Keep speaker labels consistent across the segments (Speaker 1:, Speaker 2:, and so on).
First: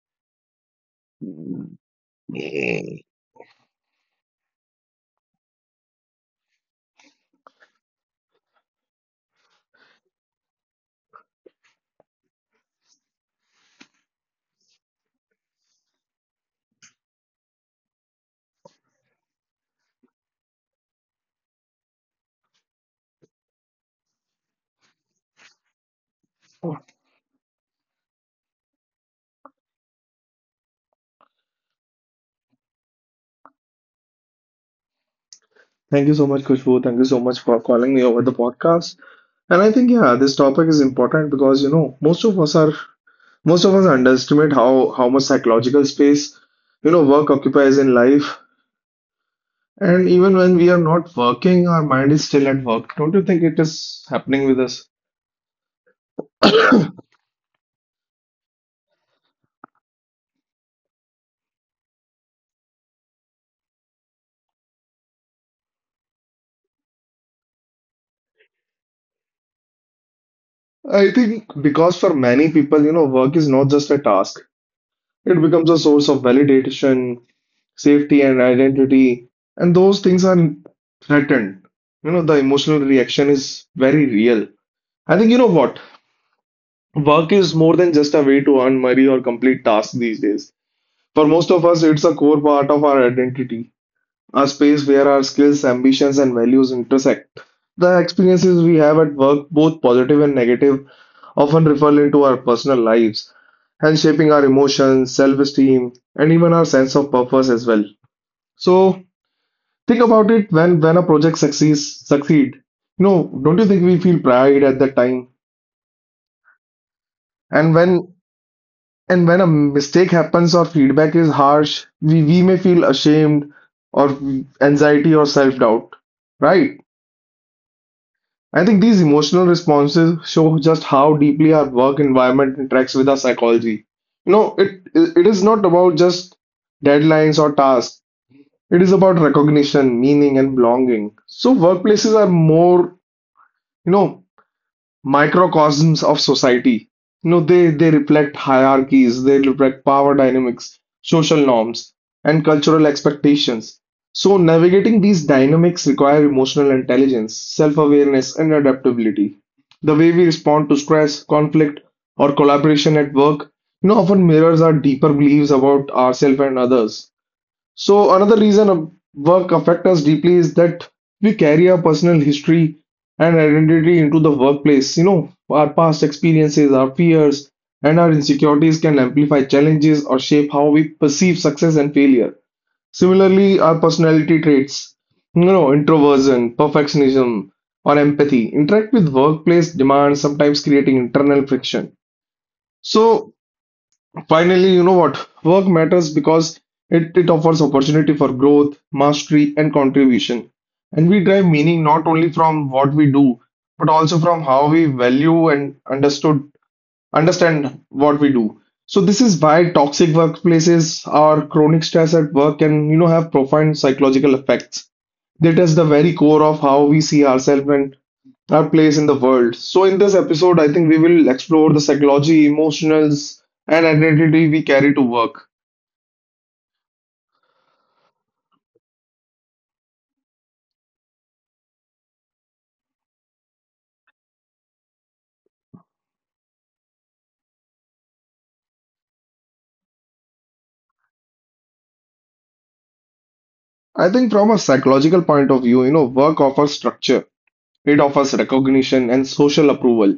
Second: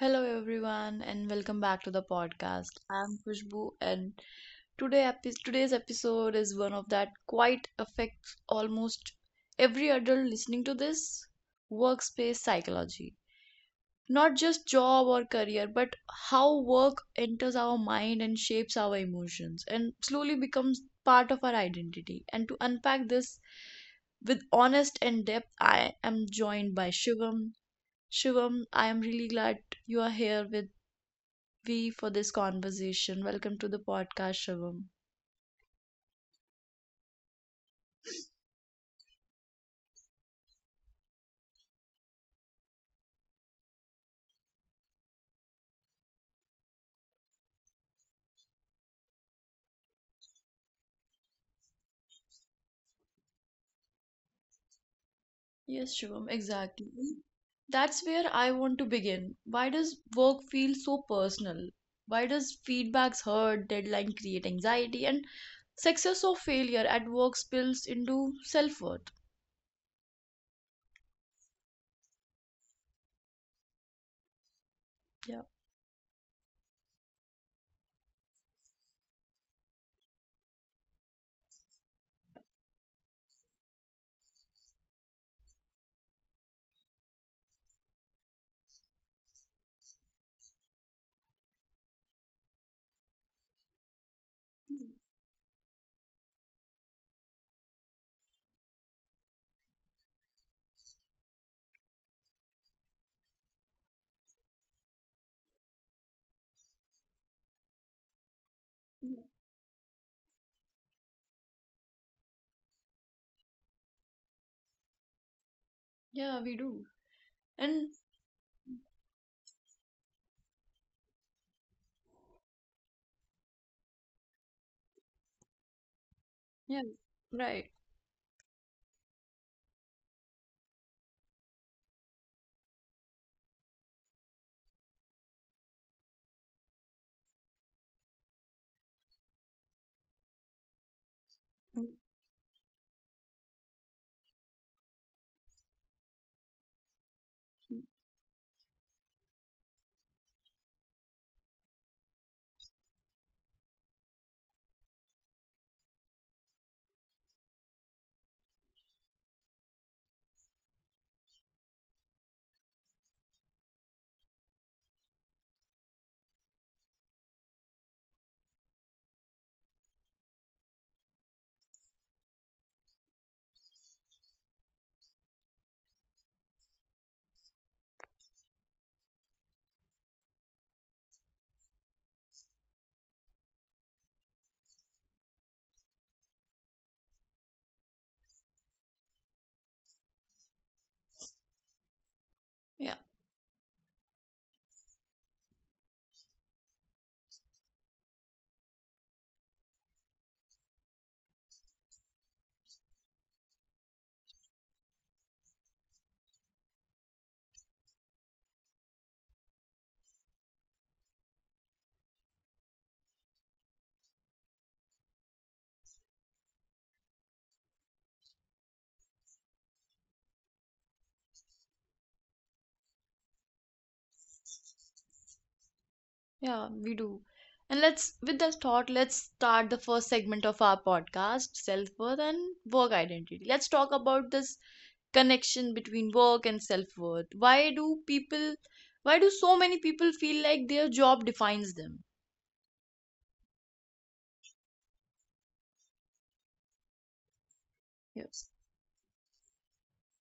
Speaker 1: Hello everyone and welcome back to the podcast. I'm Khushbu and today's episode is one of that quite affects almost every adult listening to this workspace psychology. Not just job or career but how work enters our mind and shapes our emotions and slowly becomes part of our identity. And to unpack this with honest and depth, I am joined by Shivam. Shivam, I am really glad you are here with we for this conversation. Welcome to the podcast, Shivam.
Speaker 2: Thank you so much, Khushbu. Thank you so much for calling me over the podcast. And I think this topic is important because you know most of us are most of us underestimate how much psychological space you know work occupies in life. And even when we are not working, our mind is still at work. Don't you think it is happening with us?
Speaker 1: Yes, Shivam, exactly. That's where I want to begin. Why does work feel so personal? Why does feedbacks hurt, deadline create anxiety, and success or failure at work spills into self worth?
Speaker 2: I think because for many people, you know, work is not just a task. It
Speaker 1: Yeah.
Speaker 2: becomes a source of validation, safety, and identity, and those things are threatened. You know, the emotional reaction is very real. I think you know what? Work is more than just a way to earn money or complete tasks these days. For most of us, it's a core part of our identity, a space where our skills, ambitions, and values intersect. The experiences we have at work, both positive and negative, often ripple into our personal lives and shaping our emotions, self-esteem, and even our sense of purpose as well. So think about it when a project succeed. You know, don't you think we feel pride at that time?
Speaker 1: Yeah, we do.
Speaker 2: And
Speaker 1: And
Speaker 2: when a mistake happens or feedback is harsh, we may feel ashamed or anxiety or self-doubt, right?
Speaker 1: yeah, right.
Speaker 2: I think these emotional responses show just how deeply our work environment interacts with our psychology. You know, it is not about just deadlines or tasks. It is about recognition, meaning, and belonging. So
Speaker 1: Mm-hmm.
Speaker 2: workplaces are more, you know, microcosms of society. You know, they reflect hierarchies, they reflect power dynamics, social norms, and cultural expectations. So navigating these dynamics require emotional intelligence, self-awareness, and adaptability. The way we respond to stress, conflict, or collaboration at work, you know, often mirrors our deeper beliefs about ourselves and others. So another reason a work affects us deeply is that we carry our personal history and identity into the workplace. You know, our past experiences, our fears, and our insecurities can amplify challenges or shape how we perceive success and failure. Similarly, our personality traits, you know, introversion, perfectionism, or empathy interact with workplace demands, sometimes creating internal friction.
Speaker 1: Yeah.
Speaker 2: So Finally, you know what? Work matters because it offers opportunity for growth, mastery, and contribution. And we derive meaning not only from what we do, but also from how we value and understood understand what we do. So this is why toxic workplaces or chronic stress at work can, you know, have profound psychological effects. They test the very core of how we see ourselves and our place in the world. So, in this episode, I think we will explore the psychology, emotionals, and identity we carry to work.
Speaker 1: Yeah, we do. And let's, with that thought, let's start the first segment of our podcast, self-worth and work identity. Let's talk about this connection between work and self-worth. Why do so many people feel like their job defines them?
Speaker 2: I think from a psychological point of view, you know, work offers structure, it offers
Speaker 1: Yes.
Speaker 2: recognition and social approval.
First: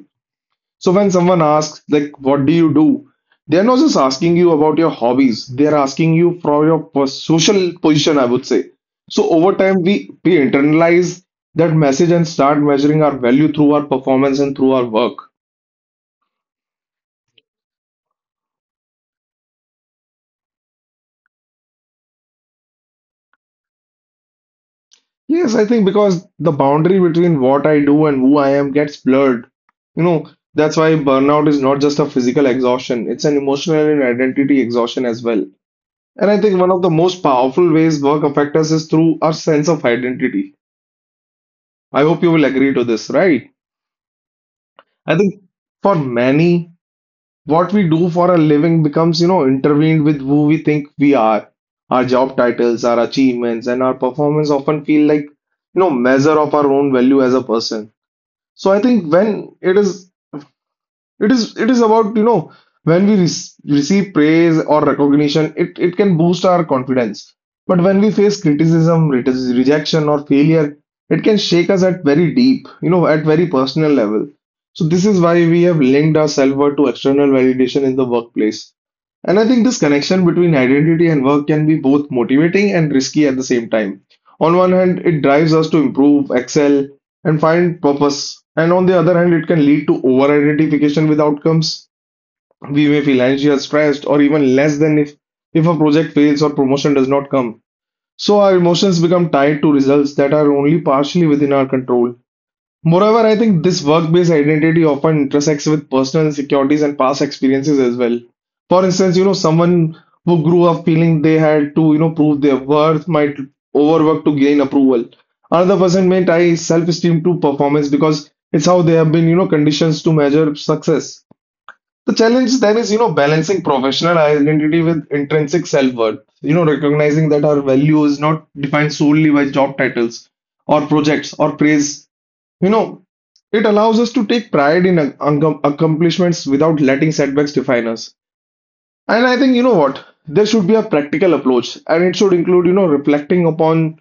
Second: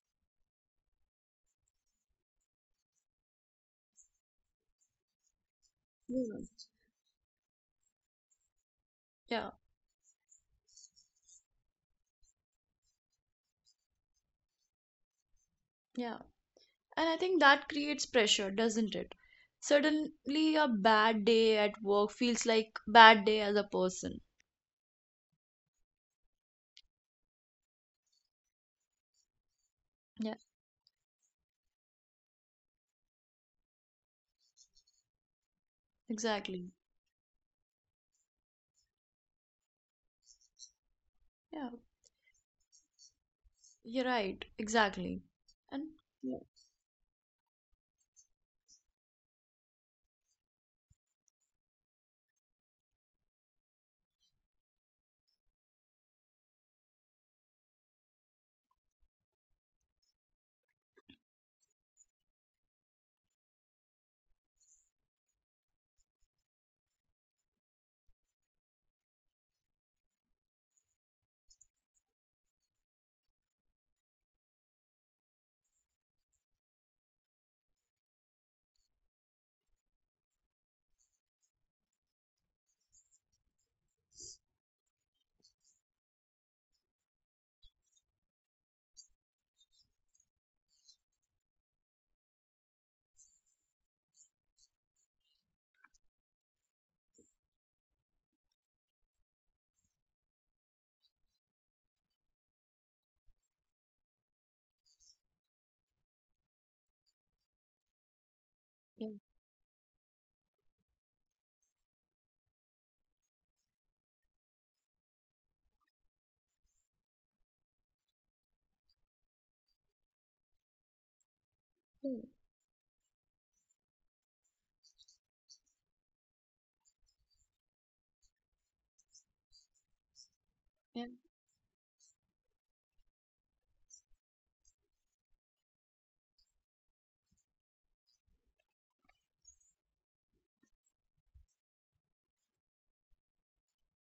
Speaker 2: So, when someone asks, like, what do you do? They are not just asking you about your hobbies, they are asking you
Speaker 1: Mhm.
Speaker 2: for your social position, I would say. So, over
Speaker 1: Yeah,
Speaker 2: time, we internalize that message and start measuring our value through our performance and through our work.
Speaker 1: yeah. And I think that creates pressure, doesn't it? Suddenly, a bad day at work feels like bad day as a person.
Speaker 2: Yes, I think because the boundary between what I do and who I am gets blurred. You know,
Speaker 1: Yeah,
Speaker 2: that's why burnout is not just a physical exhaustion, it's an emotional and identity exhaustion as well. And I think one
Speaker 1: exactly.
Speaker 2: of the most powerful ways work affects us is through our sense of identity.
Speaker 1: Yeah,
Speaker 2: I hope you will agree to this, right?
Speaker 1: you're right.
Speaker 2: I
Speaker 1: Exactly.
Speaker 2: think
Speaker 1: And
Speaker 2: for many, what we do for a living becomes, you know, intervened with who we think we are. Our job titles, our achievements, and our performance often feel like, you know, measure of our own value as a person. So I think when it is about you know when we receive praise or recognition, it can boost our confidence. But when we face criticism, rejection, or failure, it can shake us at very deep, you know, at very personal level. So this is why we have linked our self-worth to external validation in the workplace. And I think this connection between identity and work can be both motivating and risky at the same time. On one hand, it drives us to improve, excel, and find purpose. And on the other hand, it can lead to over identification with outcomes. We may feel anxious, stressed, or even less than if a project fails or promotion does not come. So our emotions become tied to results that are only partially within our control. Moreover, I think this work-based identity often intersects with personal insecurities and past experiences as well. For
Speaker 1: yeah,
Speaker 2: instance, you know, someone who grew up feeling they had to, you know, prove their worth might overwork to gain approval. Another person may tie self-esteem to performance because it's how they have been, you know, conditions to measure success.
Speaker 1: yeah,
Speaker 2: The challenge then is, you know, balancing professional identity with intrinsic self-worth. You know, recognizing that our value is not defined solely by job titles or
Speaker 1: yeah.
Speaker 2: projects or praise, you know, it allows us to take pride in accomplishments without letting setbacks define us. And I think, you know what, there should be a practical approach and it should include, you know, reflecting upon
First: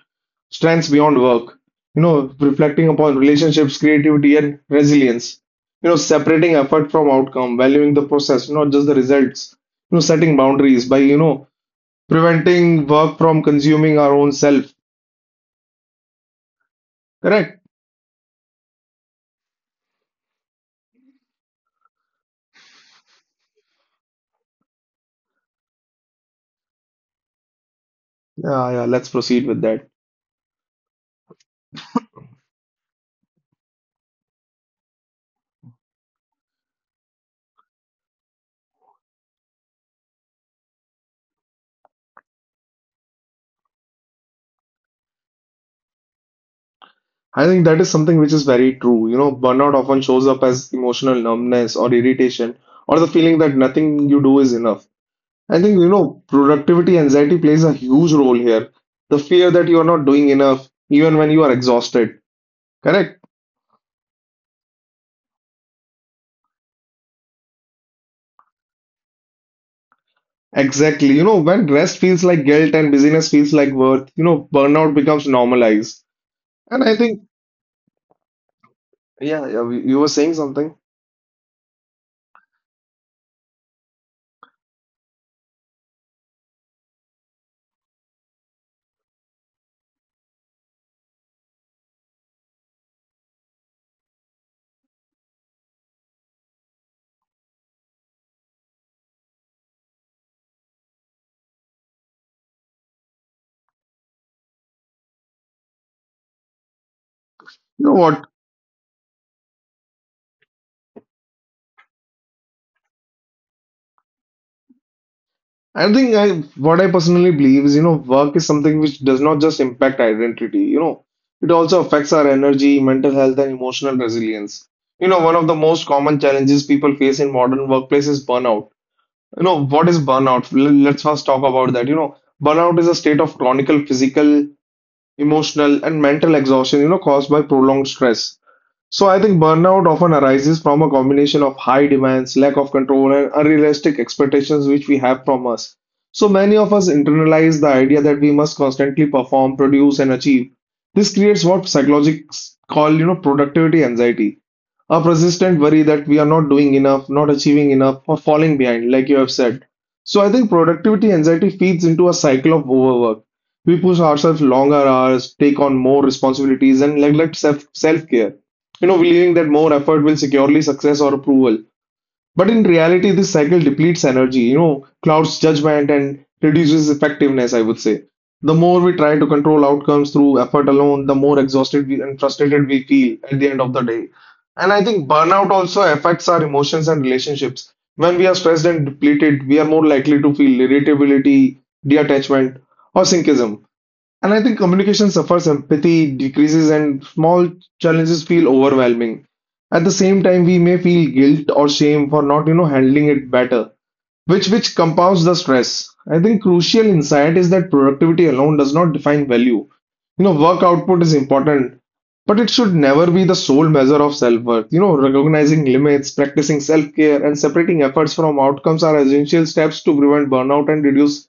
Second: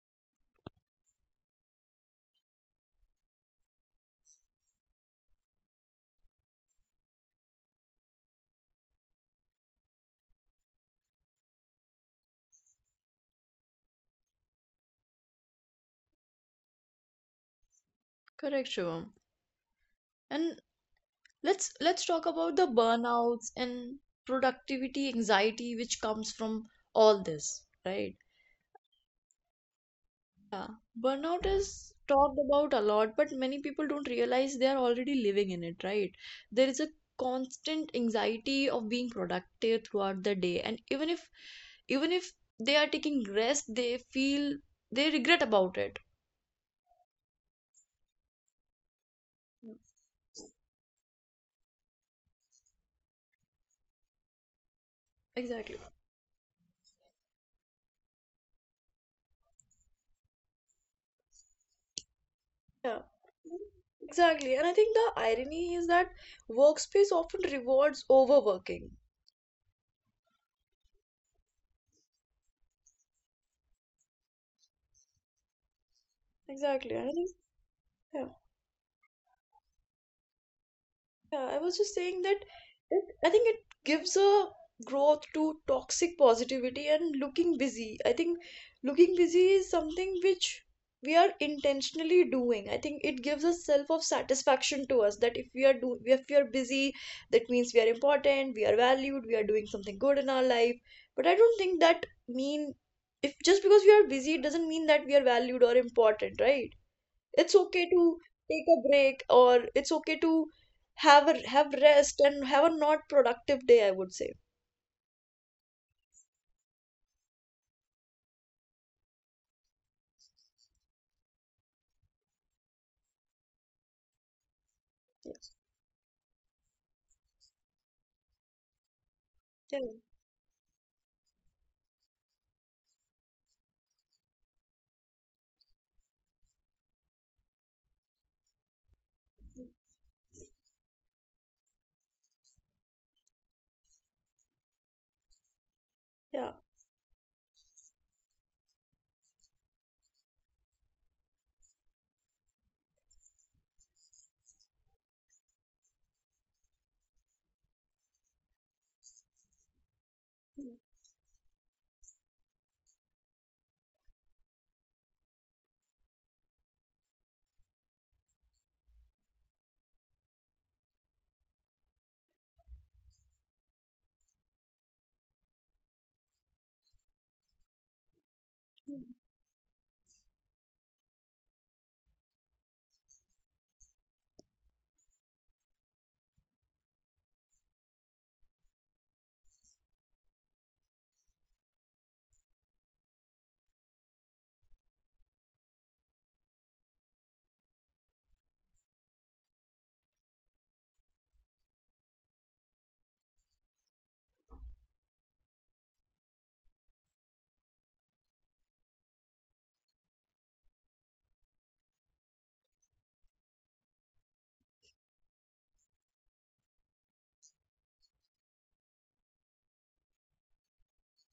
Speaker 2: strengths beyond work, you know, reflecting upon relationships, creativity, and resilience, you know, separating effort from outcome, valuing the process, not just the results, you know, setting boundaries by, you know, preventing work from consuming our own self. Correct?
Speaker 1: Correct, Shivam. And let's talk about the burnouts and productivity anxiety which comes from all this, right?
Speaker 2: Yeah, yeah, let's proceed with that.
Speaker 1: Yeah. Burnout is talked about a lot, but many people don't realize they are already living in it, right? There is a constant anxiety of being productive throughout the day, and even if they are taking rest, they regret about it.
Speaker 2: I think that is something which is very true. You know,
Speaker 1: Mm,
Speaker 2: burnout often shows up as emotional numbness or irritation or the feeling that nothing you do is enough. I
Speaker 1: exactly.
Speaker 2: think, you know, productivity anxiety plays a huge role here. The fear that you are not doing enough even when you are exhausted.
Speaker 1: Yeah,
Speaker 2: Correct?
Speaker 1: exactly. And I think the irony is that workspace often rewards overworking.
Speaker 2: Exactly. You know, when rest feels like guilt and busyness feels like worth, you know, burnout becomes normalized. And
Speaker 1: Exactly.
Speaker 2: I
Speaker 1: And I
Speaker 2: think,
Speaker 1: think, yeah.
Speaker 2: yeah, yeah, you were saying something.
Speaker 1: Yeah, I was just saying that I think it gives a growth to toxic positivity and looking busy. I think looking busy is something which we are intentionally doing. I think it gives a self of satisfaction to us that if we are busy, that means we are important, we are valued, we are doing something good in our life. But I don't think that mean if just because we are busy it doesn't mean that we are valued or important, right? It's okay
Speaker 2: You know
Speaker 1: to
Speaker 2: what?
Speaker 1: take a break or it's okay to have rest and have a not productive day, I would say.
Speaker 2: I think I what I personally believe is, you know, work is something which does not just impact identity, you know, it also affects our energy, mental health, and emotional resilience. You know, one of the most common challenges people face in modern workplace is burnout. You know,
Speaker 1: Yeah.
Speaker 2: what is burnout? Let's first talk about that. You know, burnout is a state of chronic physical, emotional, and mental exhaustion, you know, caused by prolonged stress. So I think burnout often arises from a combination of high demands, lack of control, and unrealistic expectations which we have from us. So
Speaker 1: Yeah.
Speaker 2: many of us internalize the idea that we must constantly perform, produce, and achieve. This creates what psychologists call, you know, productivity anxiety, a persistent worry that we are not doing enough, not achieving enough, or falling behind, like you have said. So I think productivity anxiety feeds into a cycle of overwork. We push ourselves longer hours, take on more responsibilities, and neglect self care, you know, believing that more effort will securely success or approval. But in reality, this cycle depletes energy, you know, clouds judgment and reduces effectiveness, I would say. The more we try to control outcomes through effort alone, the more exhausted we, and frustrated we feel at the end of the day. And I think burnout also affects our emotions and relationships. When we are stressed and depleted, we are more likely to feel irritability, detachment, or cynicism. And I think communication suffers, empathy decreases, and small challenges feel overwhelming. At the same time, we may feel guilt or shame for not, you know, handling it better, which compounds the stress. I think crucial insight is that productivity alone does not define value. You know, work output is important, but it should never be the sole measure of self-worth. You know, recognizing limits, practicing self-care, and separating efforts from outcomes are essential steps to prevent burnout and reduce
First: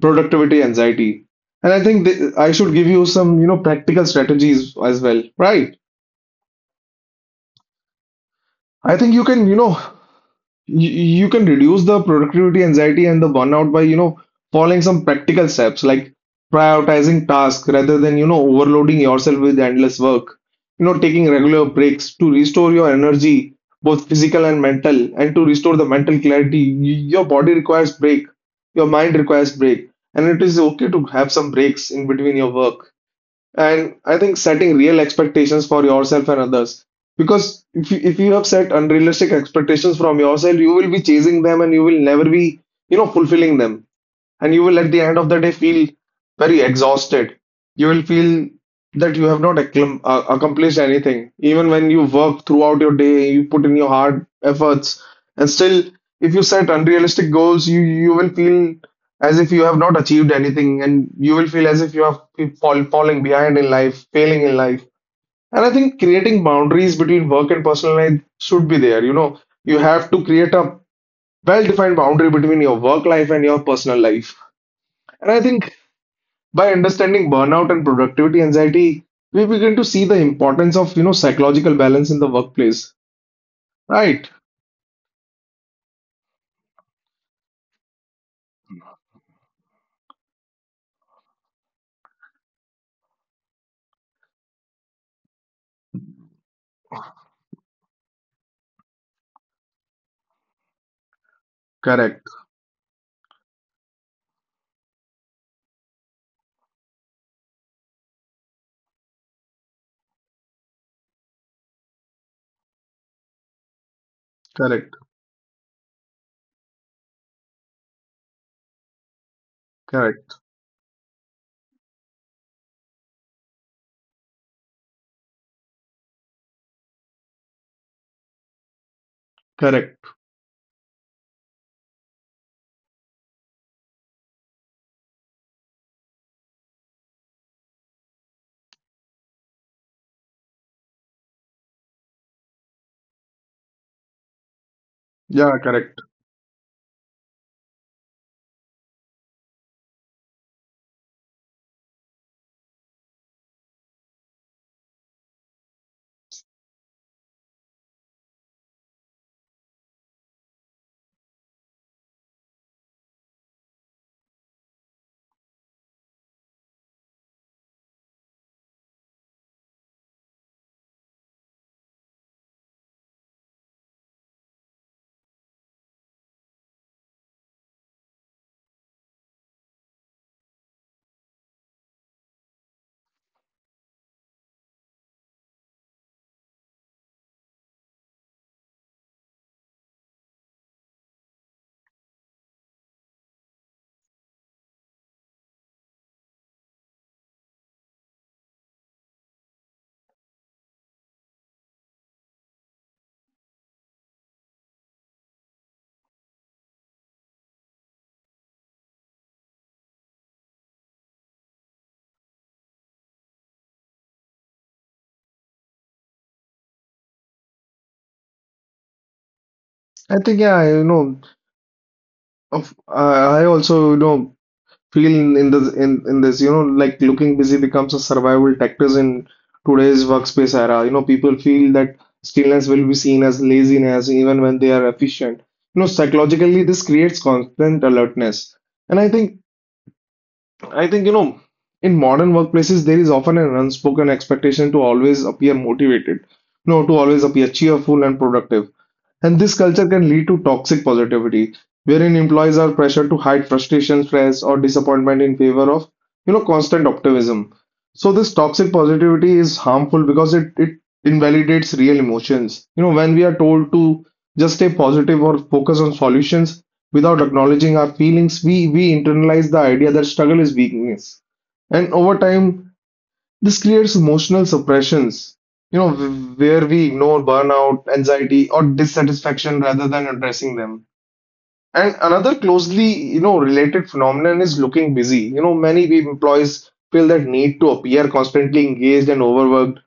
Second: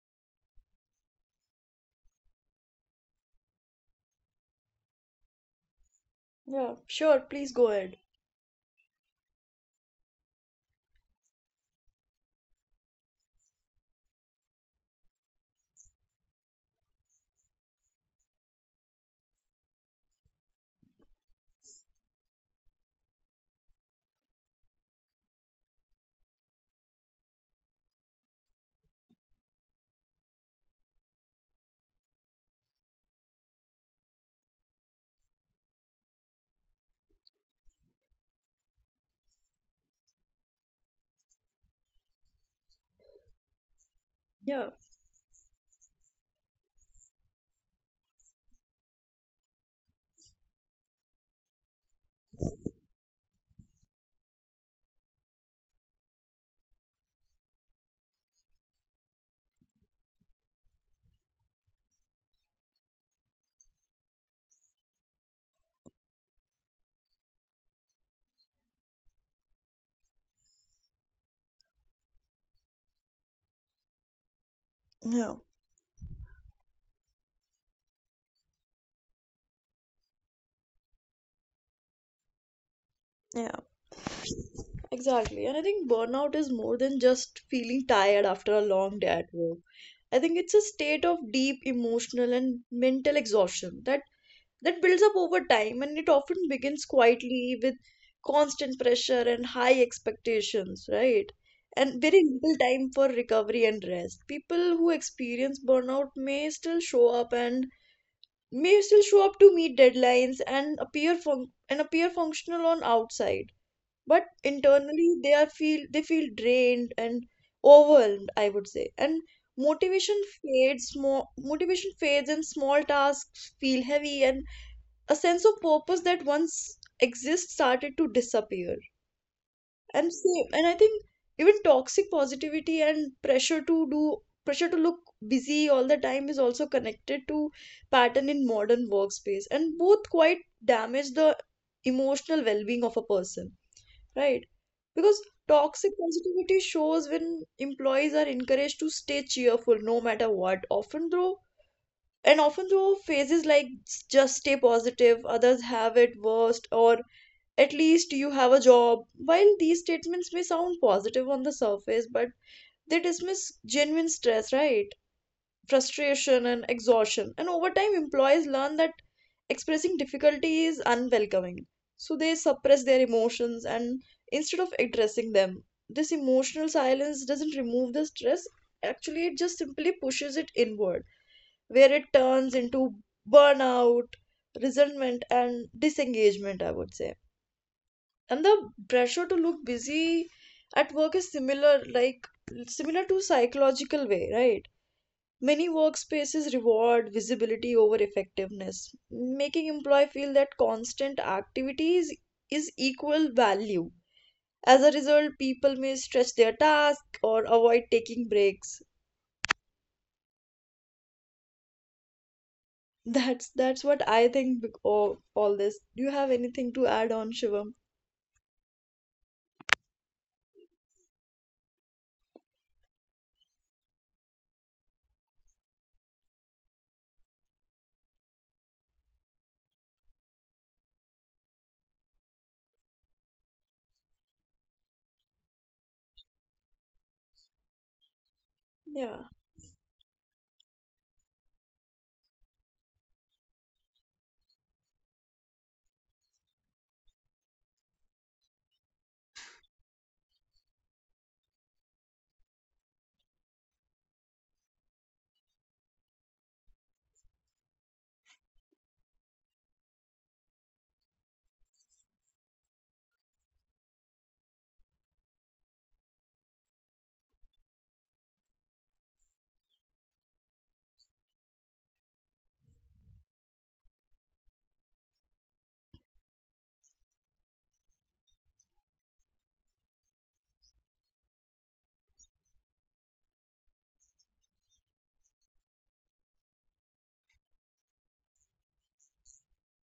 Speaker 2: productivity anxiety. And I think th I should give you some, you know, practical strategies as well, right?
Speaker 1: Yeah. Sure, please go ahead.
Speaker 2: I think you can, you know, you, you can reduce the productivity anxiety and the burnout by, you know, following some practical steps like prioritizing tasks rather than, you know, overloading yourself with endless work. You know, taking regular breaks to restore your energy, both physical and mental, and to restore the mental clarity. Your body requires break, your mind requires break, and it is okay to have some breaks in between your work. And I think setting real expectations for yourself and others. Because if you have set unrealistic expectations from yourself, you will be chasing them and you will never be, you know, fulfilling them and you
Speaker 1: Yeah.
Speaker 2: will at the end of the day feel very exhausted. You will feel that you have not accomplished anything. Even when you work throughout your day, you put in your hard efforts, and still, if you set unrealistic goals, you will feel as if you have not achieved anything, and you will feel as if you have falling behind in life, failing in life. And I think creating boundaries between work and personal life should be there. You know, you have to create a well-defined boundary between your work life and your personal life. And
Speaker 1: Yeah.
Speaker 2: I think by understanding burnout and productivity anxiety, we begin to see the importance of, you know, psychological balance in the workplace.
Speaker 1: Yeah,
Speaker 2: Right.
Speaker 1: exactly. And I think burnout is more than just feeling tired after a long day at work. I think it's a state of deep emotional and mental exhaustion that builds up over time, and it often begins quietly with constant pressure and high expectations, right? And very
Speaker 2: Correct.
Speaker 1: little time for recovery and rest. People who experience burnout may still show up to meet deadlines and and appear functional on outside, but
Speaker 2: Correct.
Speaker 1: internally they feel drained and overwhelmed, I would say. And
Speaker 2: Correct.
Speaker 1: motivation fades, and small tasks feel heavy, and a sense of purpose that once exists started to disappear.
Speaker 2: Correct.
Speaker 1: And I think even toxic positivity and pressure to look busy all the time is also connected to pattern in modern workspace, and both quite damage the emotional well-being of a person, right? Because
Speaker 2: Yeah,
Speaker 1: toxic
Speaker 2: correct.
Speaker 1: positivity shows when employees are encouraged to stay cheerful no matter what, often though, and often through phases like just stay positive, others have it worst, or at least you have a job. While these statements may sound positive on the surface, but they dismiss genuine stress, right? Frustration and exhaustion. And over time employees learn that expressing difficulty is unwelcoming, so they suppress their emotions, and instead of addressing them this emotional silence doesn't remove the stress, actually it just simply pushes it inward, where it turns into burnout, resentment, and disengagement, I would say. And the pressure to look busy at work is similar, to psychological way, right? Many workspaces reward visibility over effectiveness, making employee feel that constant activity is equal value. As a result, people may stretch their task or avoid taking breaks. That's what I think of all this. Do you have anything to add on, Shivam?
Speaker 2: I think yeah, you know, of I also, you know, feel in this, you know, like looking busy becomes a survival tactics in today's workspace era. You know, people feel that stillness will be seen as laziness even when they are efficient. You know, psychologically this creates constant alertness, and I
Speaker 1: Yeah,
Speaker 2: think I think, you know, in modern workplaces, there is often an unspoken expectation to always appear motivated, no, to always appear cheerful and productive. And this culture can lead to toxic positivity, wherein employees are pressured to hide frustration, stress, or disappointment in favor of, you know, constant optimism. So this toxic positivity is harmful because it invalidates real emotions. You know, when we are told to just stay positive or focus on solutions without acknowledging our feelings, we internalize the idea that struggle is weakness. And over time, this creates emotional suppressions, you know, where we ignore burnout, anxiety, or dissatisfaction rather than addressing them. And another closely, you know, related phenomenon is looking busy. You know, many employees feel that need to appear constantly engaged and overworked,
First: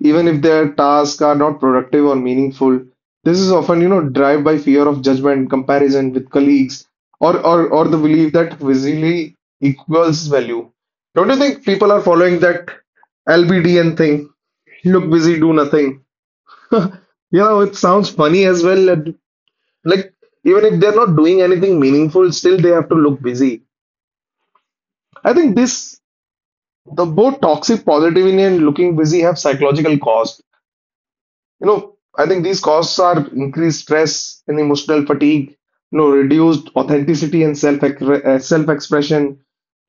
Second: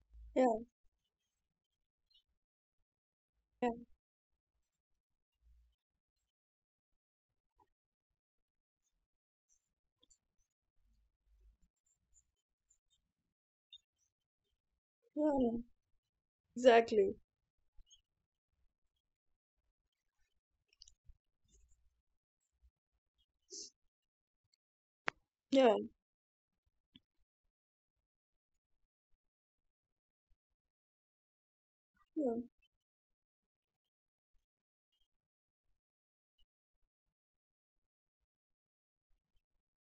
Speaker 2: even if
Speaker 1: yeah,
Speaker 2: their tasks are not productive or meaningful. This is
Speaker 1: yeah,
Speaker 2: often, you know, driven by fear of judgment, comparison with colleagues, or the belief that visibility equals value. Don't you think people are following that LBDN thing? Look
Speaker 1: yeah,
Speaker 2: busy, do
Speaker 1: yeah,
Speaker 2: nothing.
Speaker 1: exactly.
Speaker 2: You know, it sounds funny as well. Like even if they're not doing anything meaningful, still they have to look busy. I think
Speaker 1: Yeah,
Speaker 2: this the both toxic positivity and looking busy have psychological cost. You know, I
Speaker 1: yeah,
Speaker 2: think these costs are increased stress and emotional fatigue, you know, reduced authenticity and self-expression,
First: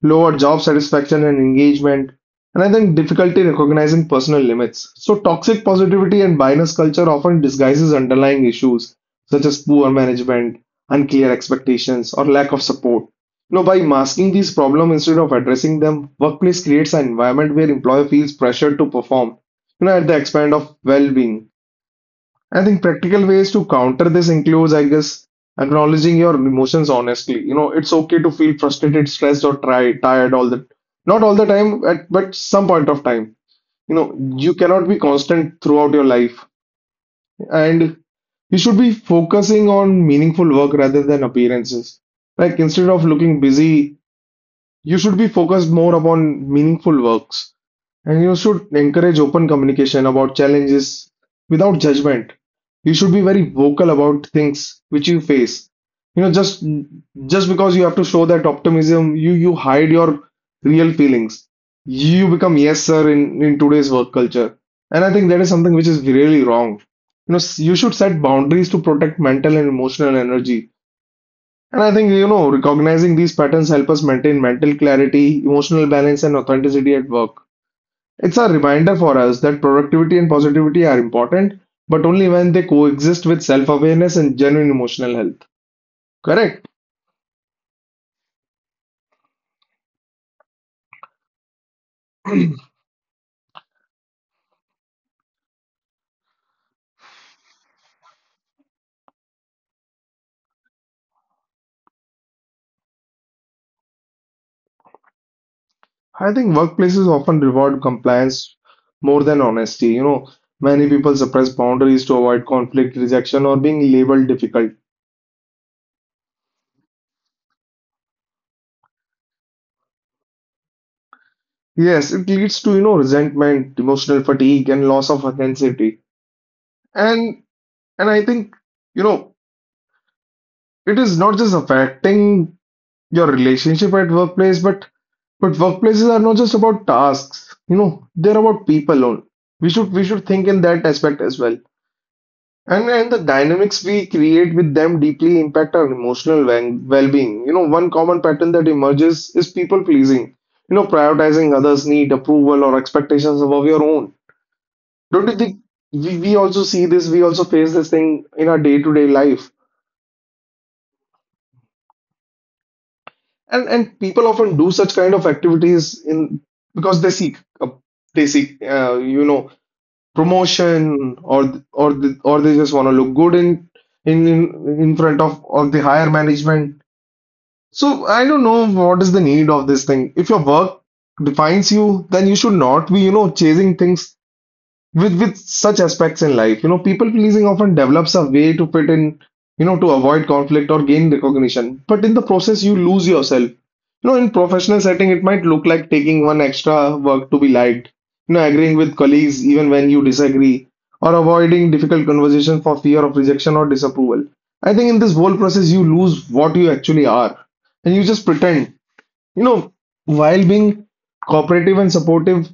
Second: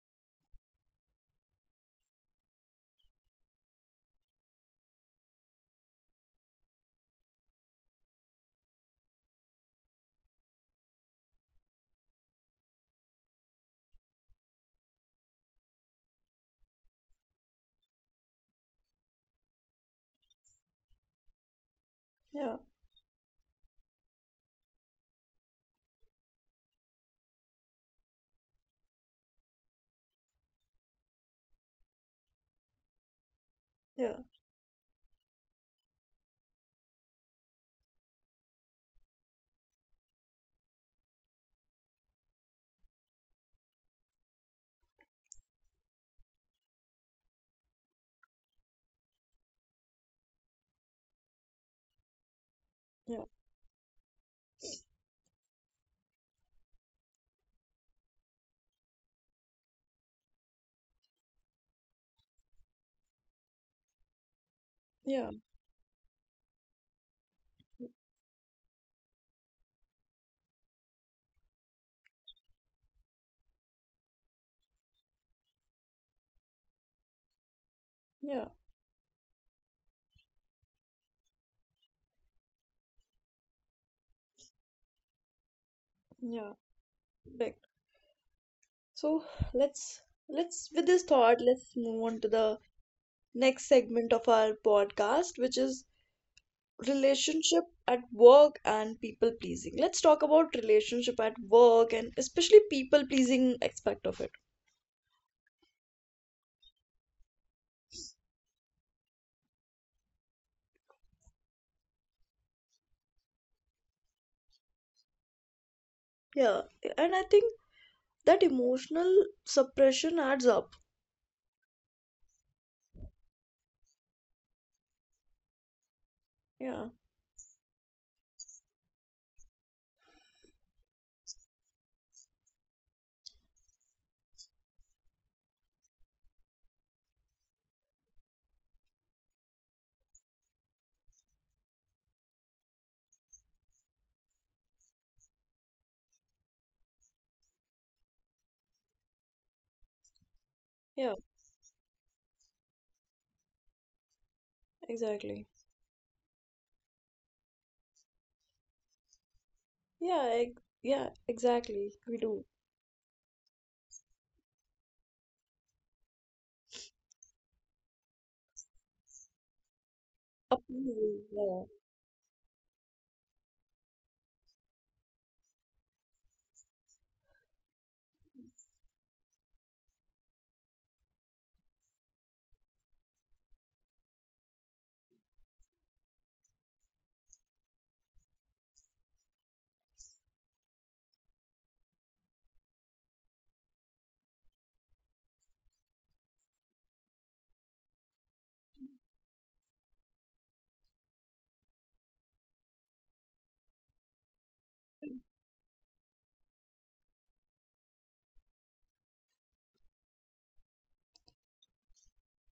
Speaker 2: lower job satisfaction and engagement, and I think difficulty recognizing personal limits. So toxic positivity and bias culture often disguises underlying issues such as poor management, unclear expectations, or lack of support. You know, by masking these problems instead of addressing them, workplace creates an environment where employer feels pressured to perform, you know, at the expense of well-being.
Speaker 1: yeah,
Speaker 2: I think practical ways to counter this includes, I guess, acknowledging your emotions honestly. You know, it's okay to feel frustrated, stressed, or tired all the not all the time, but some point of time. You
Speaker 1: yeah,
Speaker 2: know, you cannot be constant throughout your life, and you should be focusing on meaningful work rather than appearances. Like instead of looking busy, you should be focused more upon meaningful works. And you should encourage open communication about challenges without judgment. You should be
Speaker 1: yeah,
Speaker 2: very vocal about things which you face. You know, just because you have to show that optimism, you hide your real feelings. You become yes sir in today's work culture. And I think
Speaker 1: yeah,
Speaker 2: that is something which is really wrong. You know, you should set boundaries to protect mental and emotional energy. And I think, you know, recognizing these patterns help us maintain mental clarity, emotional balance, and authenticity at work. It's a
Speaker 1: yeah,
Speaker 2: reminder for us that productivity and positivity are important, but only when they coexist with self awareness and genuine emotional health.
Speaker 1: yeah.
Speaker 2: Correct.
Speaker 1: Right. So let's let's with this thought, let's move on to the next segment of our podcast, which is relationship at work and people pleasing. Let's talk about relationship at work and especially people pleasing aspect of it.
Speaker 2: I think workplaces often reward compliance more than honesty. You know, many people suppress boundaries to avoid conflict, rejection, or being labeled difficult.
Speaker 1: Yeah, and I think that emotional suppression adds up.
Speaker 2: Yes, it leads to, you know, resentment, emotional fatigue, and loss of authenticity.
Speaker 1: Yeah,
Speaker 2: And and I think, you know, it is not just affecting your relationship at workplace, but workplaces are not just about tasks, you know, they're about people only. We should think in that aspect as well. And the dynamics we create with them deeply impact our emotional well being. You know, one common pattern that emerges is people pleasing. You know,
Speaker 1: yeah,
Speaker 2: prioritizing others' need, approval, or expectations above your own. Don't you
Speaker 1: exactly.
Speaker 2: think we also see this, we also face this thing in our day-to-day life.
Speaker 1: Yeah, yeah, exactly. We do.
Speaker 2: And people often do such kind of activities in because they seek you know, promotion or
Speaker 1: Approval.
Speaker 2: or the, or they just want to look good in in in front of the higher management. So I don't know what is the need of this thing. If your work defines you, then you should not be, you know, chasing things with such aspects in life. You know, people pleasing often develops a way to fit in, you know, to avoid conflict or gain recognition, but in the process you lose yourself. You know, in professional setting it might look like taking one extra work to be liked, you know, agreeing with colleagues even when you disagree, or avoiding difficult conversation for fear of rejection or disapproval. I think in this whole process you lose what you actually are, and you just pretend, you know, while being cooperative and supportive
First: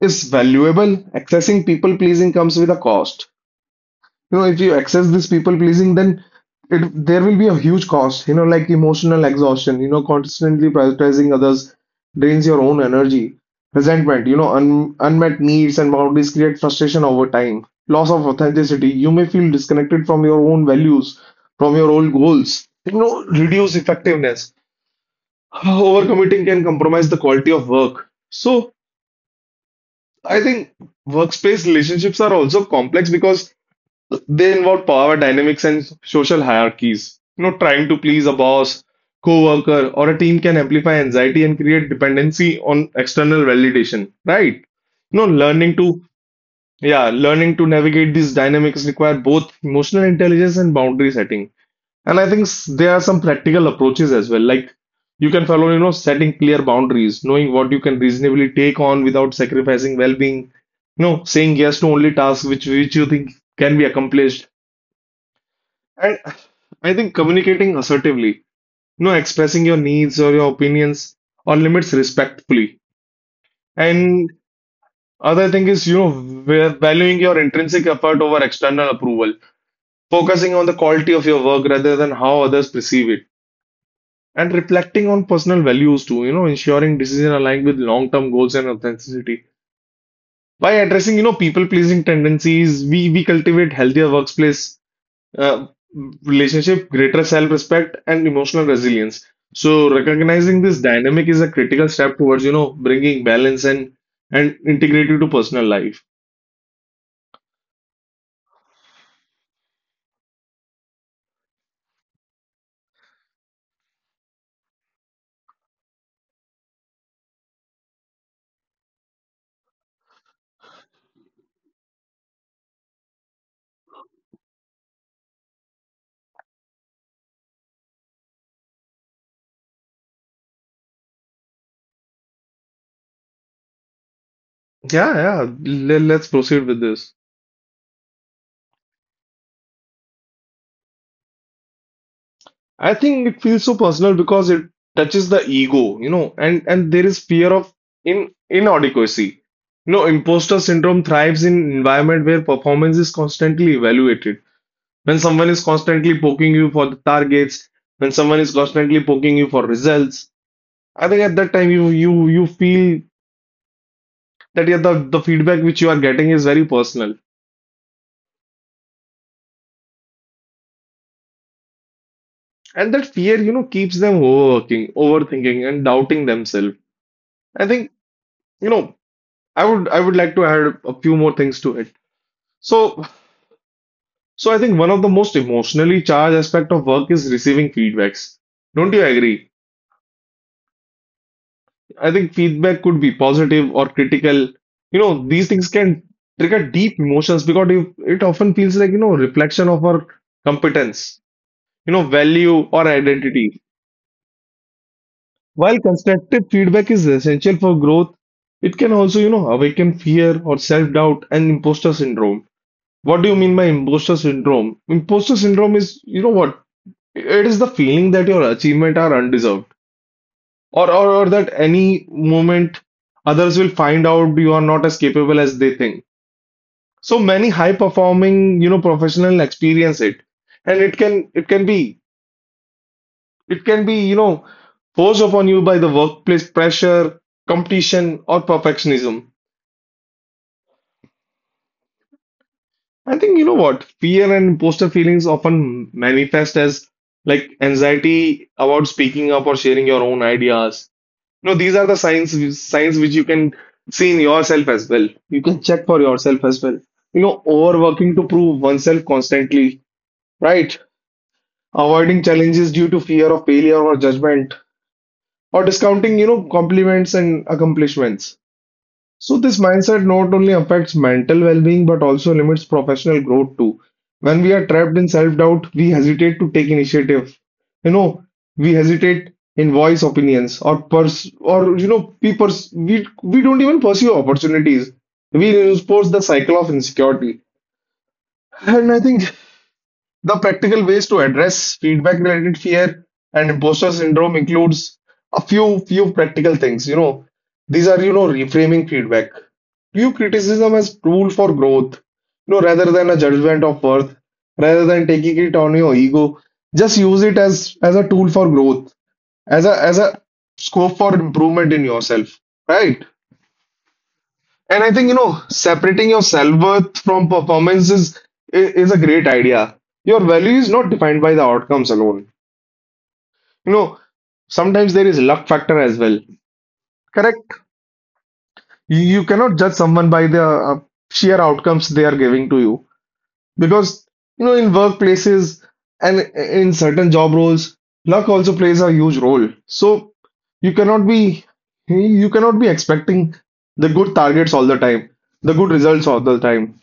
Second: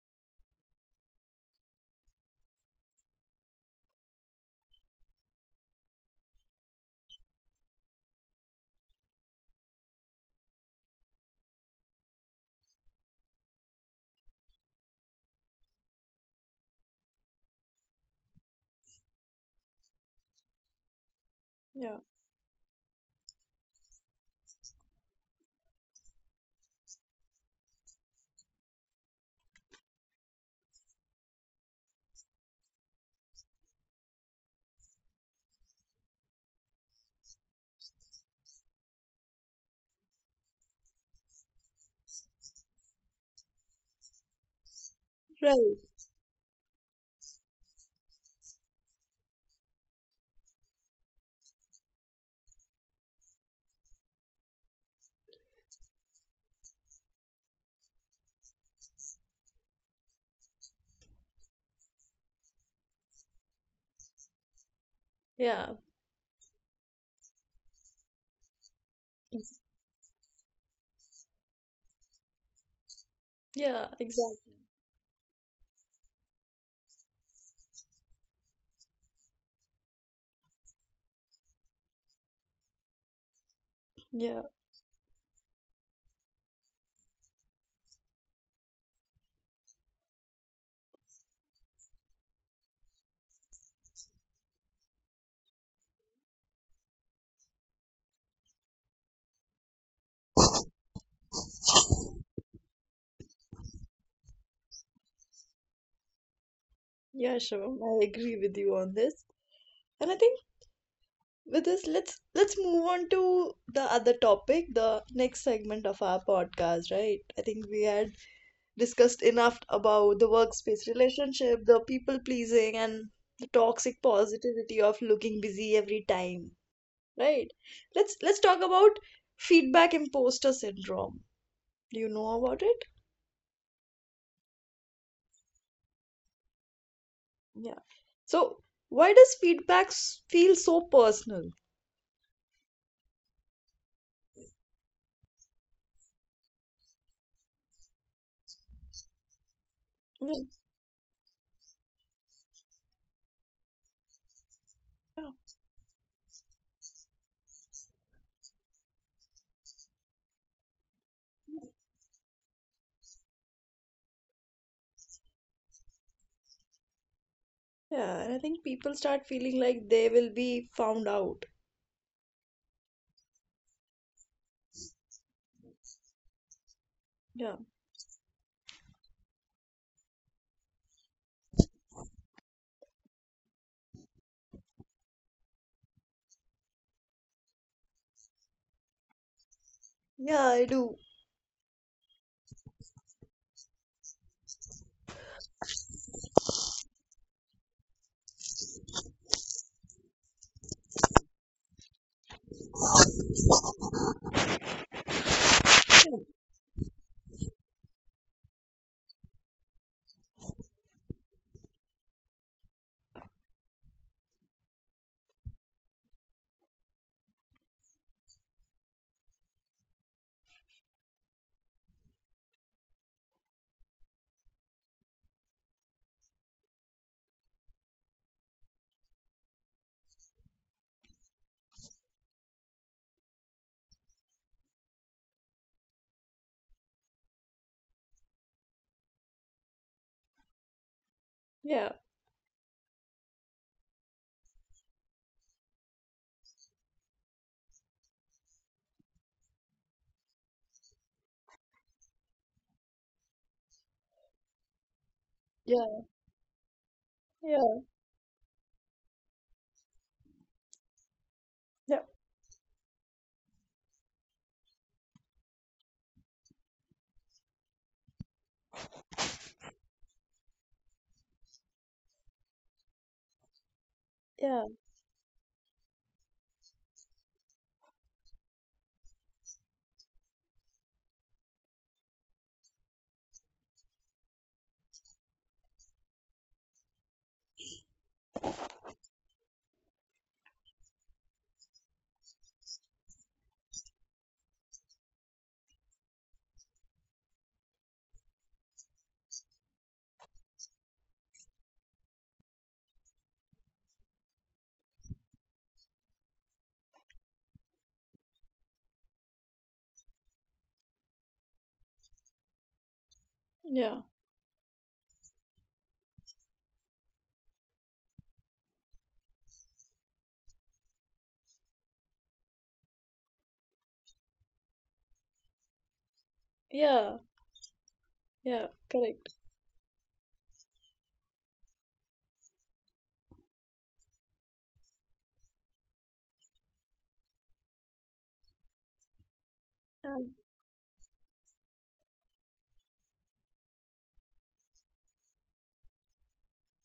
Speaker 2: is valuable. Accessing people pleasing comes with a cost. You know, if you access this people pleasing, then it there will be a huge cost. You know, like emotional exhaustion. You know, constantly prioritizing others drains your own energy. Resentment. You know, un unmet needs and boundaries create frustration over time. Loss of authenticity. You may feel disconnected from your own values, from your
Speaker 1: Yeah,
Speaker 2: old goals. You know, reduce effectiveness. Overcommitting can compromise the quality of work. So I think workspace relationships are also complex because they involve power dynamics and social hierarchies. You know, trying to please a boss, co-worker, or a team can amplify anxiety and create dependency on external validation, right? You know,
Speaker 1: yeah,
Speaker 2: learning
Speaker 1: right.
Speaker 2: to yeah, learning to navigate these dynamics require both emotional intelligence and boundary setting. And I think there are some practical approaches as well. Like you can follow, you know, setting clear boundaries, knowing what you can reasonably take on without sacrificing well-being, you know, saying yes to only tasks which you think can be accomplished.
Speaker 1: Yeah,
Speaker 2: And I think communicating assertively, you know, expressing your needs or your opinions or limits respectfully.
Speaker 1: yeah,
Speaker 2: And
Speaker 1: exactly.
Speaker 2: other thing is, you know, valuing your intrinsic effort over external approval, focusing on the quality of your work rather than how others perceive it.
Speaker 1: Yeah,
Speaker 2: And reflecting on personal values too, you know, ensuring decision aligned with long-term goals and authenticity. By addressing, you know, people-pleasing tendencies, we cultivate healthier workplace uh, relationship, greater self-respect, and emotional resilience. So recognizing this dynamic is a critical step towards, you know, bringing balance and integrity to personal life.
Speaker 1: yeah, Shivam, I agree with you on this. And I think with this, let's move on to the other topic, the next segment of our podcast, right? I think we had discussed enough about the workspace relationship, the people pleasing, and the toxic positivity of looking busy every time. Right? Let's talk about feedback imposter syndrome. Do you know about it?
Speaker 2: Yeah, yeah. Let's proceed with this.
Speaker 1: Yeah. So why does feedback feel so personal?
Speaker 2: I think it feels so personal because it touches the ego, you know, and there is fear of in inadequacy. You know,
Speaker 1: I mean,
Speaker 2: imposter syndrome thrives in environment where performance is constantly evaluated. When
Speaker 1: yeah,
Speaker 2: someone is constantly poking you for the targets, when someone is constantly poking you for results, I think at that time you feel that yeah, the feedback which you are getting is very personal,
Speaker 1: yeah, and I think people start feeling like they will be found out.
Speaker 2: and that fear, you know, keeps them overworking, overthinking, and doubting themselves.
Speaker 1: Yeah,
Speaker 2: I think you know. I would like to add a few more things to it. So so I think one of the most emotionally charged aspect of work is receiving feedbacks. Don't you agree?
Speaker 1: yeah, I do.
Speaker 2: I think feedback could be positive or critical. You know, these things can trigger deep emotions because it often feels like, you know, reflection of our competence, you know, value or identity. While constructive feedback is essential for growth, it can also, you know, awaken fear or self-doubt and imposter syndrome. What do you mean by imposter syndrome? Imposter syndrome is, you know what? It is the feeling that your achievement are undeserved, or that any moment others will find out you are not as capable as they think. So many high performing, you know, professional experience it, and it can be, you know, forced upon you by the workplace pressure, competition, or perfectionism.
Speaker 1: Yeah,
Speaker 2: I think you know what? Fear and imposter feelings often manifest as like anxiety about speaking up or sharing your own ideas. You know, these are the signs which you can see in yourself as well. You can check
Speaker 1: yeah,
Speaker 2: for yourself as well. You know,
Speaker 1: yeah,
Speaker 2: overworking to prove oneself constantly, right?
Speaker 1: yeah,
Speaker 2: Avoiding challenges due to fear of failure or judgment, or discounting, compliments and accomplishments. So this mindset not only affects mental well-being but also limits professional growth too. When we
Speaker 1: yeah,
Speaker 2: are trapped in self-doubt, we hesitate to take initiative. You know, we hesitate in voice opinions or pers or you know, we pers we don't even pursue opportunities. We reinforce the cycle of insecurity. And I think the practical ways to address feedback-related fear and imposter syndrome includes a few practical things. You know, these are, reframing feedback. View criticism as tool for growth, you know, rather than a judgment of worth, rather than taking it on your ego. Just use it as a tool for growth, as a scope for improvement in yourself, right?
Speaker 1: yeah,
Speaker 2: And I think, separating your self-worth from performance is a great idea. Your value is not defined by the outcomes alone. You know, sometimes there is luck factor as well.
Speaker 1: yeah,
Speaker 2: Correct.
Speaker 1: yeah,
Speaker 2: You
Speaker 1: correct.
Speaker 2: cannot judge someone by the sheer outcomes they are giving to you. Because, you know, in workplaces and in certain job roles, luck also plays a huge role. So you cannot be you cannot be expecting the good targets all the time, the good results all the time.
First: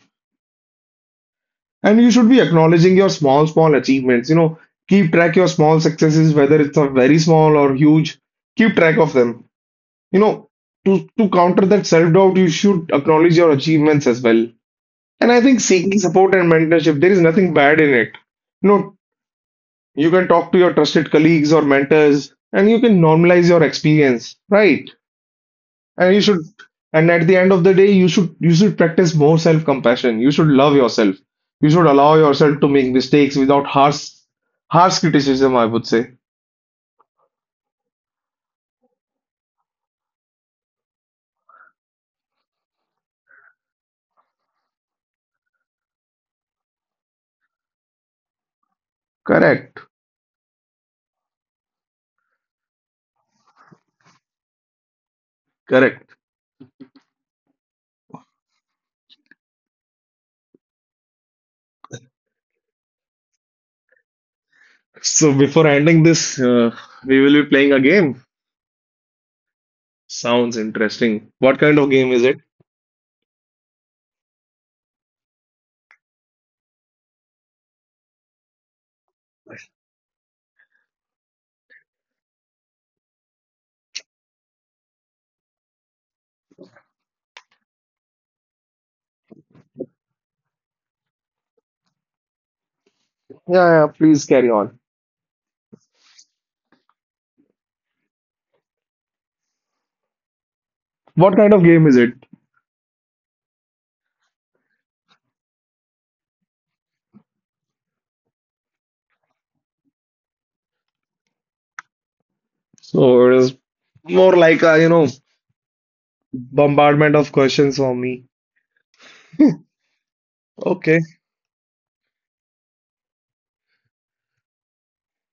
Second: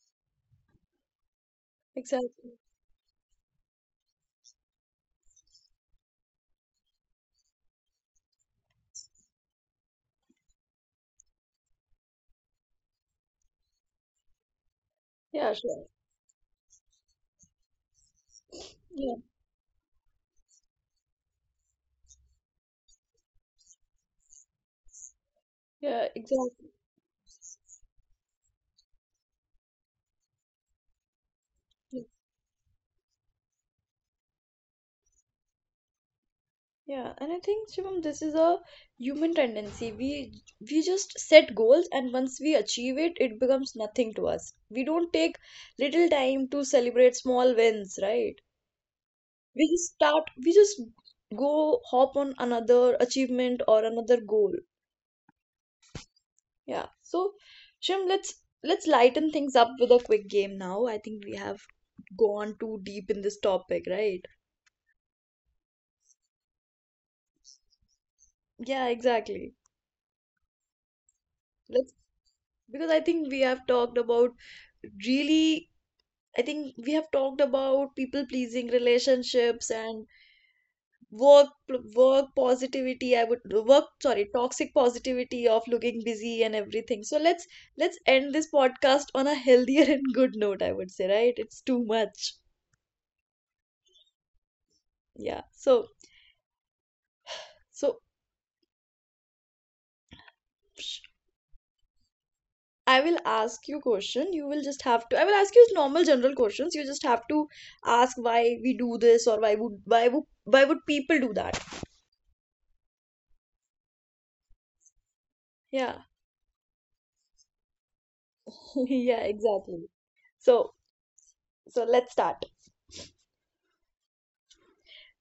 Speaker 2: And you should be
Speaker 1: Exactly.
Speaker 2: acknowledging your small, small achievements. You know, keep track your small successes, whether it's a very small or huge. Keep track of them. You know, to counter that self-doubt, you should acknowledge your achievements as well. And I
Speaker 1: Yeah,
Speaker 2: think
Speaker 1: sure.
Speaker 2: seeking support and mentorship, there is nothing bad in it. You know,
Speaker 1: Yeah,
Speaker 2: you can talk to your trusted colleagues or mentors, and you can normalize your experience, right?
Speaker 1: yeah,
Speaker 2: And you should,
Speaker 1: exactly.
Speaker 2: and at the end of the day, you should practice more self-compassion. You should love yourself. You should
Speaker 1: Yeah,
Speaker 2: allow yourself to make mistakes without harsh criticism, I would say.
Speaker 1: yeah. And I think Shivam, this is a human tendency. We just set goals, and once we achieve it, it becomes nothing to us. We don't take little time to celebrate small wins, right? We
Speaker 2: Correct,
Speaker 1: just start. We just go hop on another achievement or another goal.
Speaker 2: correct.
Speaker 1: Yeah. So, Shivam, let's lighten things up with a quick game now. I think we have gone too deep in this topic, right?
Speaker 2: So before ending this, we will be playing a game.
Speaker 1: Yeah, exactly.
Speaker 2: Sounds interesting. What kind of
Speaker 1: Let's,
Speaker 2: game is it?
Speaker 1: because I think we have talked about really, I think we have talked about people pleasing relationships and work work positivity, I would — work, sorry, toxic positivity of looking busy and everything. So let's end this podcast on a healthier and good note, I would say, right? It's too much.
Speaker 2: Yeah, yeah, please carry on.
Speaker 1: Yeah. So, sh-
Speaker 2: What kind of game is it?
Speaker 1: I will ask you question, you will just have to, I will ask you normal general questions, you just have to ask why we do this, or why would why would people do that.
Speaker 2: So it is more like a, you know,
Speaker 1: Yeah.
Speaker 2: bombardment of questions for me.
Speaker 1: Yeah, exactly. So,
Speaker 2: Okay.
Speaker 1: so, let's start.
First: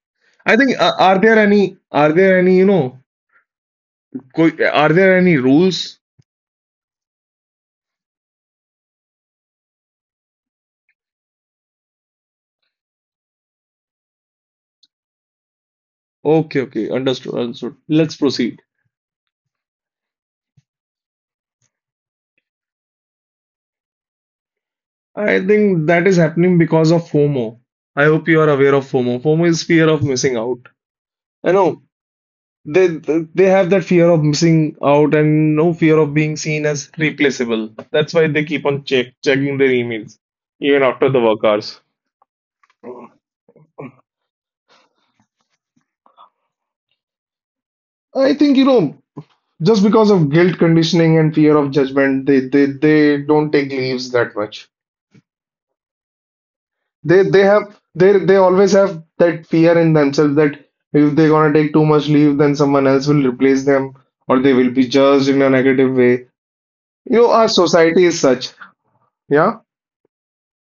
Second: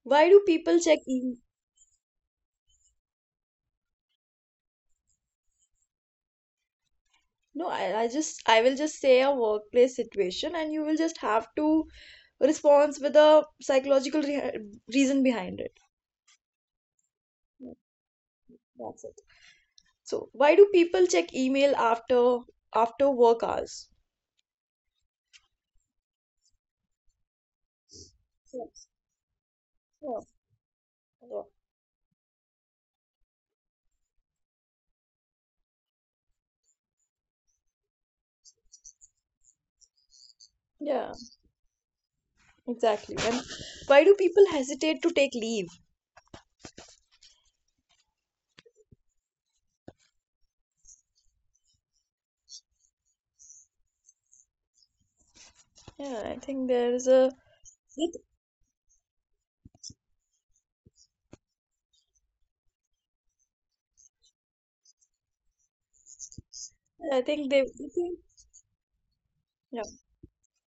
Speaker 1: Why do
Speaker 2: I think
Speaker 1: people check in?
Speaker 2: are there any, you know, Qu- Are there any rules?
Speaker 1: No, I will just say a workplace situation, and you will just have to respond with a psychological re reason behind it.
Speaker 2: Okay, okay, understood,
Speaker 1: Yeah,
Speaker 2: understood. Let's proceed.
Speaker 1: that's it. So, why do people check email after work hours?
Speaker 2: I think that is happening because of FOMO. I hope you are aware
Speaker 1: Yes,
Speaker 2: of FOMO. FOMO is fear of
Speaker 1: yeah,
Speaker 2: missing out.
Speaker 1: yeah.
Speaker 2: I know they have that fear of missing out and no fear of being seen as replaceable. That's why they keep on checking their emails even
Speaker 1: Yeah,
Speaker 2: after the work hours.
Speaker 1: exactly. And why do people hesitate to take leave?
Speaker 2: I think you know just because of guilt conditioning and fear of judgment, they don't take leaves that much.
Speaker 1: Yeah, I think there is
Speaker 2: They
Speaker 1: a.
Speaker 2: they
Speaker 1: I
Speaker 2: have they they always have that fear in themselves that if they're gonna take too much leave, then someone else will replace them or they will be judged in a negative way. You know,
Speaker 1: think
Speaker 2: our
Speaker 1: they. I
Speaker 2: society
Speaker 1: think,
Speaker 2: is such. Yeah,
Speaker 1: yeah.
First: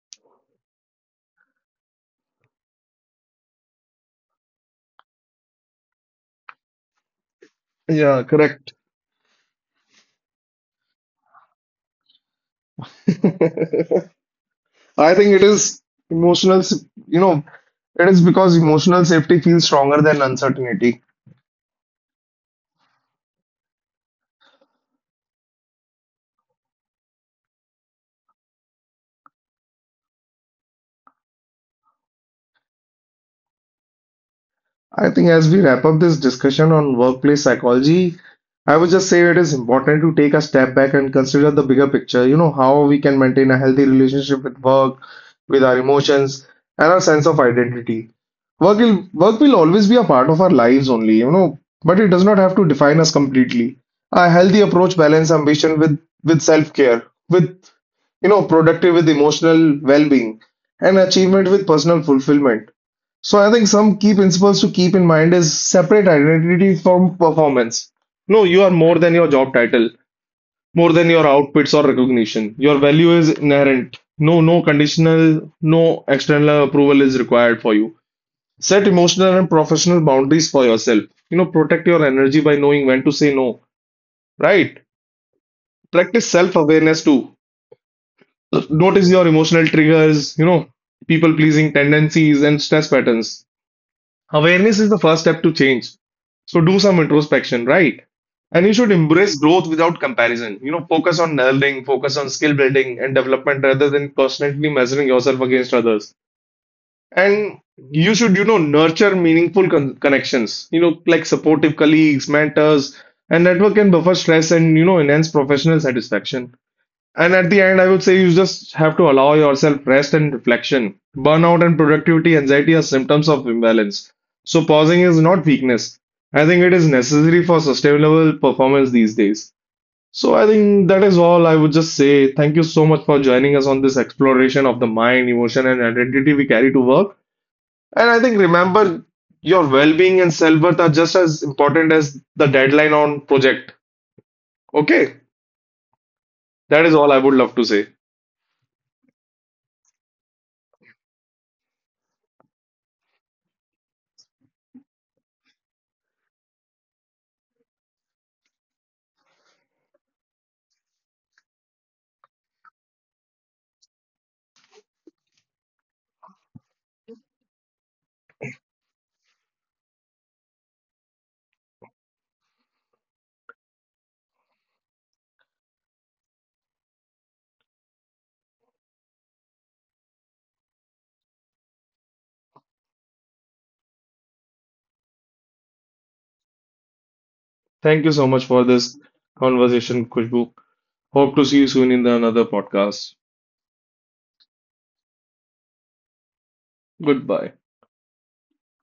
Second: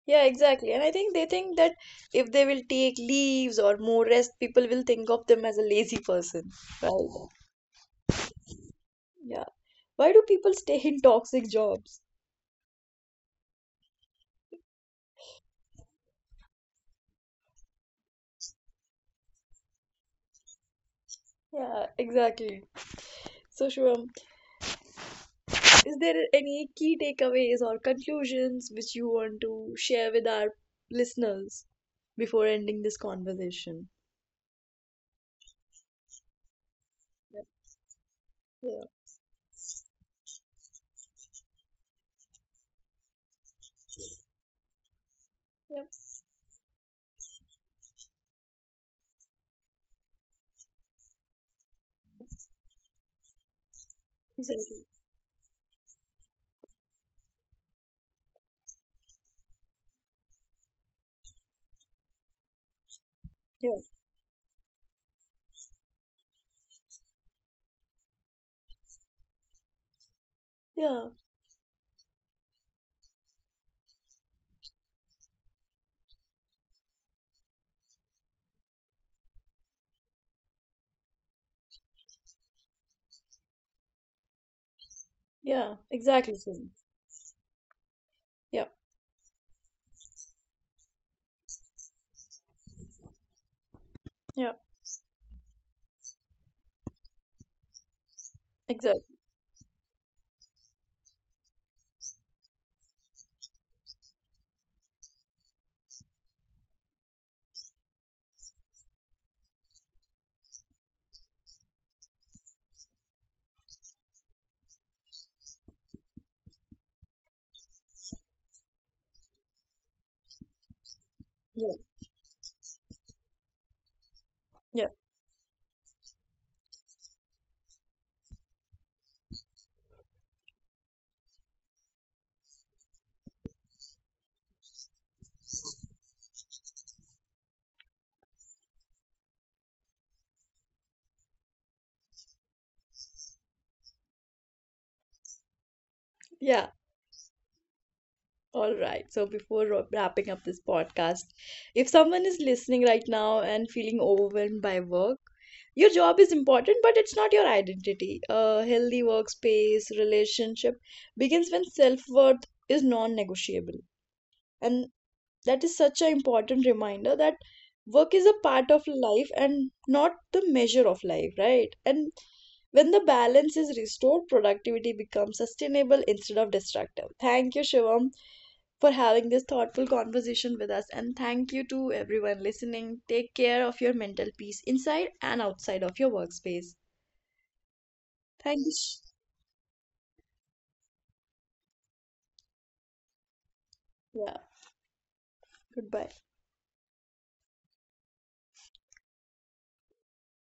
Speaker 1: Yeah, exactly. And I think they think that if they will take leaves or more rest, people will think of them as a lazy person, right?
Speaker 2: yeah, correct.
Speaker 1: Yeah. Why do people stay in toxic jobs?
Speaker 2: I think it is you know, it is because emotional safety feels stronger than uncertainty.
Speaker 1: Yeah, exactly. So, Shubham, is there any key takeaways or conclusions which you want to share with our listeners before ending this conversation?
Speaker 2: I think as we wrap up this discussion on
Speaker 1: Yeah,
Speaker 2: workplace psychology, I
Speaker 1: yeah,
Speaker 2: would just say it is important to take a step back and consider the bigger picture. You know, how we can maintain a healthy relationship with work, with our
Speaker 1: yeah,
Speaker 2: emotions, and our sense of identity. Work will always be a part of our lives only, you know, but it does not have to define us completely. A healthy
Speaker 1: exactly.
Speaker 2: approach balance ambition with self-care, with productive with emotional well-being and achievement with personal fulfillment. So I think
Speaker 1: Yeah,
Speaker 2: some key principles to keep in mind is separate identity from performance. No, you are more than your job title, more
Speaker 1: yeah,
Speaker 2: than your outfits or recognition. Your value is inherent. No, no conditional, no external approval is required for you. Set emotional and professional boundaries for yourself. You know, protect your energy by knowing when to say no, right?
Speaker 1: yeah,
Speaker 2: Practice
Speaker 1: exactly. Shubham.
Speaker 2: self-awareness too.
Speaker 1: Yeah,
Speaker 2: Notice your emotional triggers, you know, people-pleasing tendencies and stress patterns.
Speaker 1: yeah,
Speaker 2: Awareness is the first step to change. So do some introspection, right? And you should
Speaker 1: exactly.
Speaker 2: embrace growth without comparison. You know, focus on learning, focus on skill building and development rather than constantly measuring yourself against others. And you should, you know, nurture meaningful connections, you know, like supportive colleagues, mentors, and network can buffer stress and, you know, enhance professional satisfaction. And at the end, I would say you just have to allow yourself rest and reflection. Burnout
Speaker 1: Yeah,
Speaker 2: and productivity anxiety are symptoms of imbalance. So
Speaker 1: yeah,
Speaker 2: pausing is not weakness. I think it is necessary for sustainable performance these days. So I think that is all I would just say. Thank you so much for joining us on this exploration of the mind, emotion, and identity we carry to work. And I think remember your well-being and self-worth are just as important as the deadline on project. Okay,
Speaker 1: yeah.
Speaker 2: that is all I would love to say.
Speaker 1: All right. So before wrapping up this podcast, if someone is listening right now and feeling overwhelmed by work, your job is important, but it's not your identity. A healthy workspace relationship begins when self worth is non negotiable. And that is such an important reminder that work is a part of life and not the measure of life, right? And when the balance is restored, productivity becomes sustainable instead of destructive. Thank you, Shivam, for having this thoughtful conversation with us. And thank you to everyone listening. Take care of your mental peace inside and outside of your workspace. Thank you.
Speaker 2: Thank you so much for this conversation, Kushbu. Hope to see you soon in the another
Speaker 1: Yeah,
Speaker 2: podcast.
Speaker 1: goodbye.
Speaker 2: Goodbye.